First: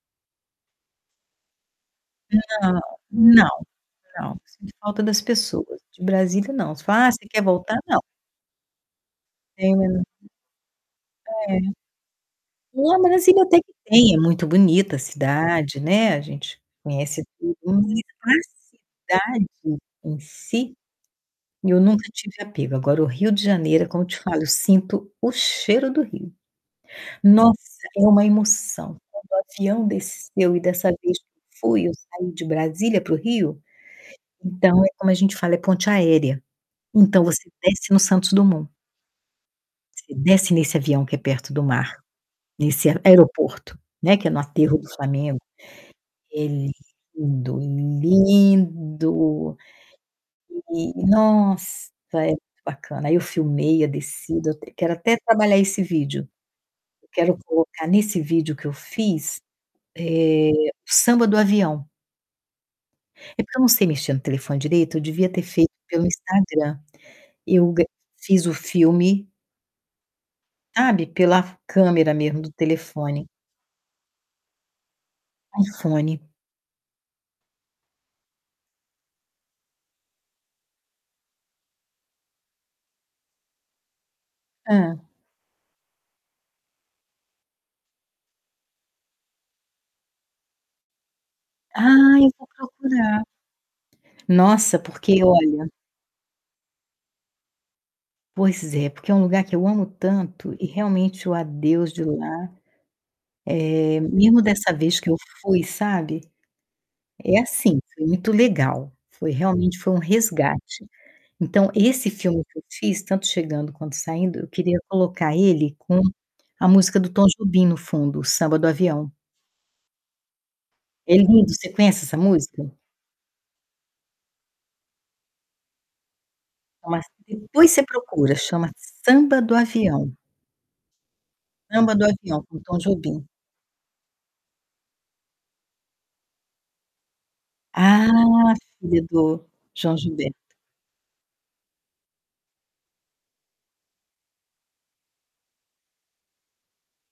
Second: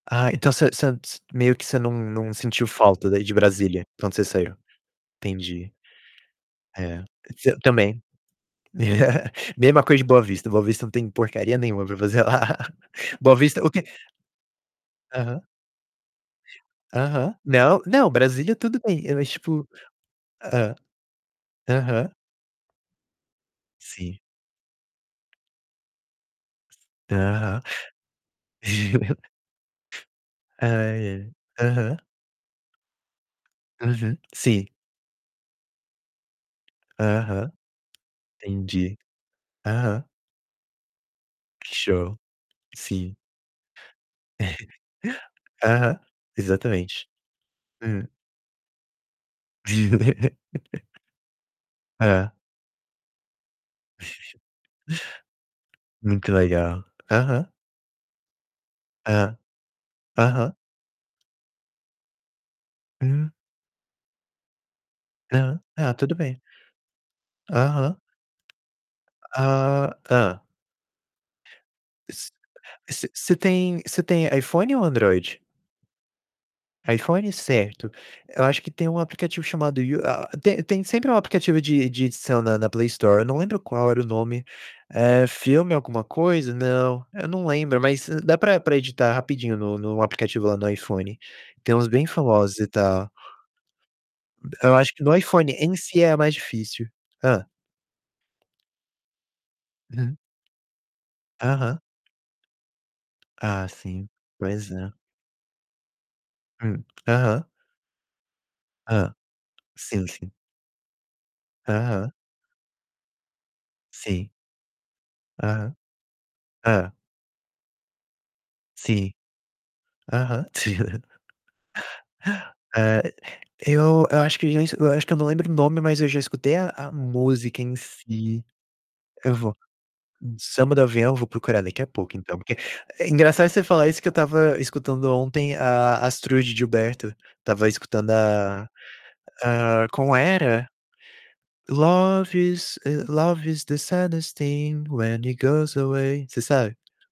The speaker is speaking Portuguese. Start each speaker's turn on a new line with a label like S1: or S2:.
S1: Ah, então você você você meio que você não não sentiu
S2: Não,
S1: falta daí de
S2: não,
S1: Brasília quando você
S2: não.
S1: saiu?
S2: Sinto falta das
S1: Entendi.
S2: pessoas, de Brasília, não. Se
S1: É,
S2: fala: "Ah, cê
S1: f
S2: quer
S1: s eu
S2: voltar?"
S1: também.
S2: Não.
S1: Mesma coisa
S2: É.
S1: de Boa Vista, Boa Vista não tem
S2: É.
S1: porcaria nenhuma pra fazer lá.
S2: Não,
S1: Boa
S2: Brasília até
S1: Vista o
S2: que
S1: que
S2: tem, é muito bonita a
S1: Aham.
S2: cidade, né, a gente conhece
S1: Aham.
S2: tudo,
S1: Não, não,
S2: mas
S1: Brasília tudo bem e,
S2: a
S1: mas
S2: cidade
S1: tipo
S2: em si,
S1: Hã,
S2: eu nunca
S1: aham.
S2: tive apego, agora, o Rio de Janeiro, é como eu te
S1: Sim.
S2: falo, sinto o cheiro do Rio. Nossa,
S1: Aham.
S2: é uma emoção, quando o avião desceu e
S1: Ah,
S2: dessa vez que
S1: é,
S2: eu fui, eu
S1: aham.
S2: saí de Brasília para o Rio,
S1: Uhum, sim.
S2: então, é como a gente fala, é ponte aérea. Então, você
S1: Aham,
S2: desce no Santos Dumont
S1: entendi. Aham.
S2: você desce nesse avião que é perto do mar
S1: Show.
S2: nesse ae
S1: Sim.
S2: aeroporto, né, que é no Aterro do Flamengo.
S1: Aham,
S2: É
S1: exatamente.
S2: lindo,
S1: Hum.
S2: lindo e nossa, é
S1: Hã.
S2: muito bacana, aí eu filmei a descida, eu até quero até trabalhar esse vídeo,
S1: Muito legal.
S2: eu quero
S1: Aham.
S2: colocar nesse vídeo que eu
S1: Hã,
S2: fiz, eh,
S1: aham.
S2: o Samba do Avião.
S1: Hum.
S2: É porque eu não sei mexer no telefone direito, eu devia ter
S1: Aham.
S2: feito
S1: Ah,
S2: pelo
S1: tudo bem.
S2: Instagram. Eu gra
S1: Aham.
S2: fiz o filme
S1: Ah, tá.
S2: sabe, pela câmera
S1: S
S2: mesmo do
S1: você
S2: telefone.
S1: você tem você tem iPhone ou Android?
S2: iPhone.
S1: iPhone, certo. Eu acho que tem um aplicativo chamado U a tem tem sempre um aplicativo de de edição na na Play Store, eu não lembro qual era o nome,
S2: Hã.
S1: é filme alguma coisa, não, eu não lembro, mas d dá pra pra editar rapidinho no no aplicativo lá no iPhone. Tem uns bem
S2: Ah, eu vou
S1: famosos e tal.
S2: procurar.
S1: Eu
S2: Nossa,
S1: acho que no
S2: porque
S1: iPhone
S2: olha
S1: em si é mais difícil. Hã.
S2: Pois é, porque é um lugar que eu amo
S1: Hum.
S2: tanto e realmente o
S1: Aham.
S2: adeus de lá,
S1: Ah,
S2: eh,
S1: sim,
S2: mesmo
S1: pois
S2: dessa
S1: é.
S2: vez que eu fui, sabe,
S1: Hum,
S2: é
S1: aham.
S2: assim, foi muito legal,
S1: Hã,
S2: foi realmente foi um
S1: sim, sim.
S2: resgate. Então, esse
S1: Aham.
S2: filme que eu fiz, tanto chegando quanto
S1: Sim.
S2: saindo, eu queria colocar ele
S1: Aham.
S2: com a
S1: Hã.
S2: música do Tom Jobim no fundo, o Samba do Avião.
S1: Sim. Aham.
S2: É lindo, você conhece essa música?
S1: É, eu eu acho que já es eu acho que eu não lembro o nome, mas eu já escutei a
S2: É
S1: a
S2: uma
S1: música
S2: depois
S1: em
S2: você procura,
S1: si.
S2: chama
S1: Eu
S2: Samba
S1: vou
S2: do Avião.
S1: samba do avião, vou procurar daqui a
S2: Samba do
S1: pouco, então,
S2: Avião,
S1: porque
S2: com Tom
S1: é
S2: Jobim.
S1: engraçado você falar isso, que eu estava escutando ontem a Astrud Gilberto, estava
S2: Ah,
S1: escutando a
S2: filho do
S1: a
S2: João
S1: como
S2: Gilberto.
S1: era? "Love is, love is the saddest thing, when it goes away", você sabe?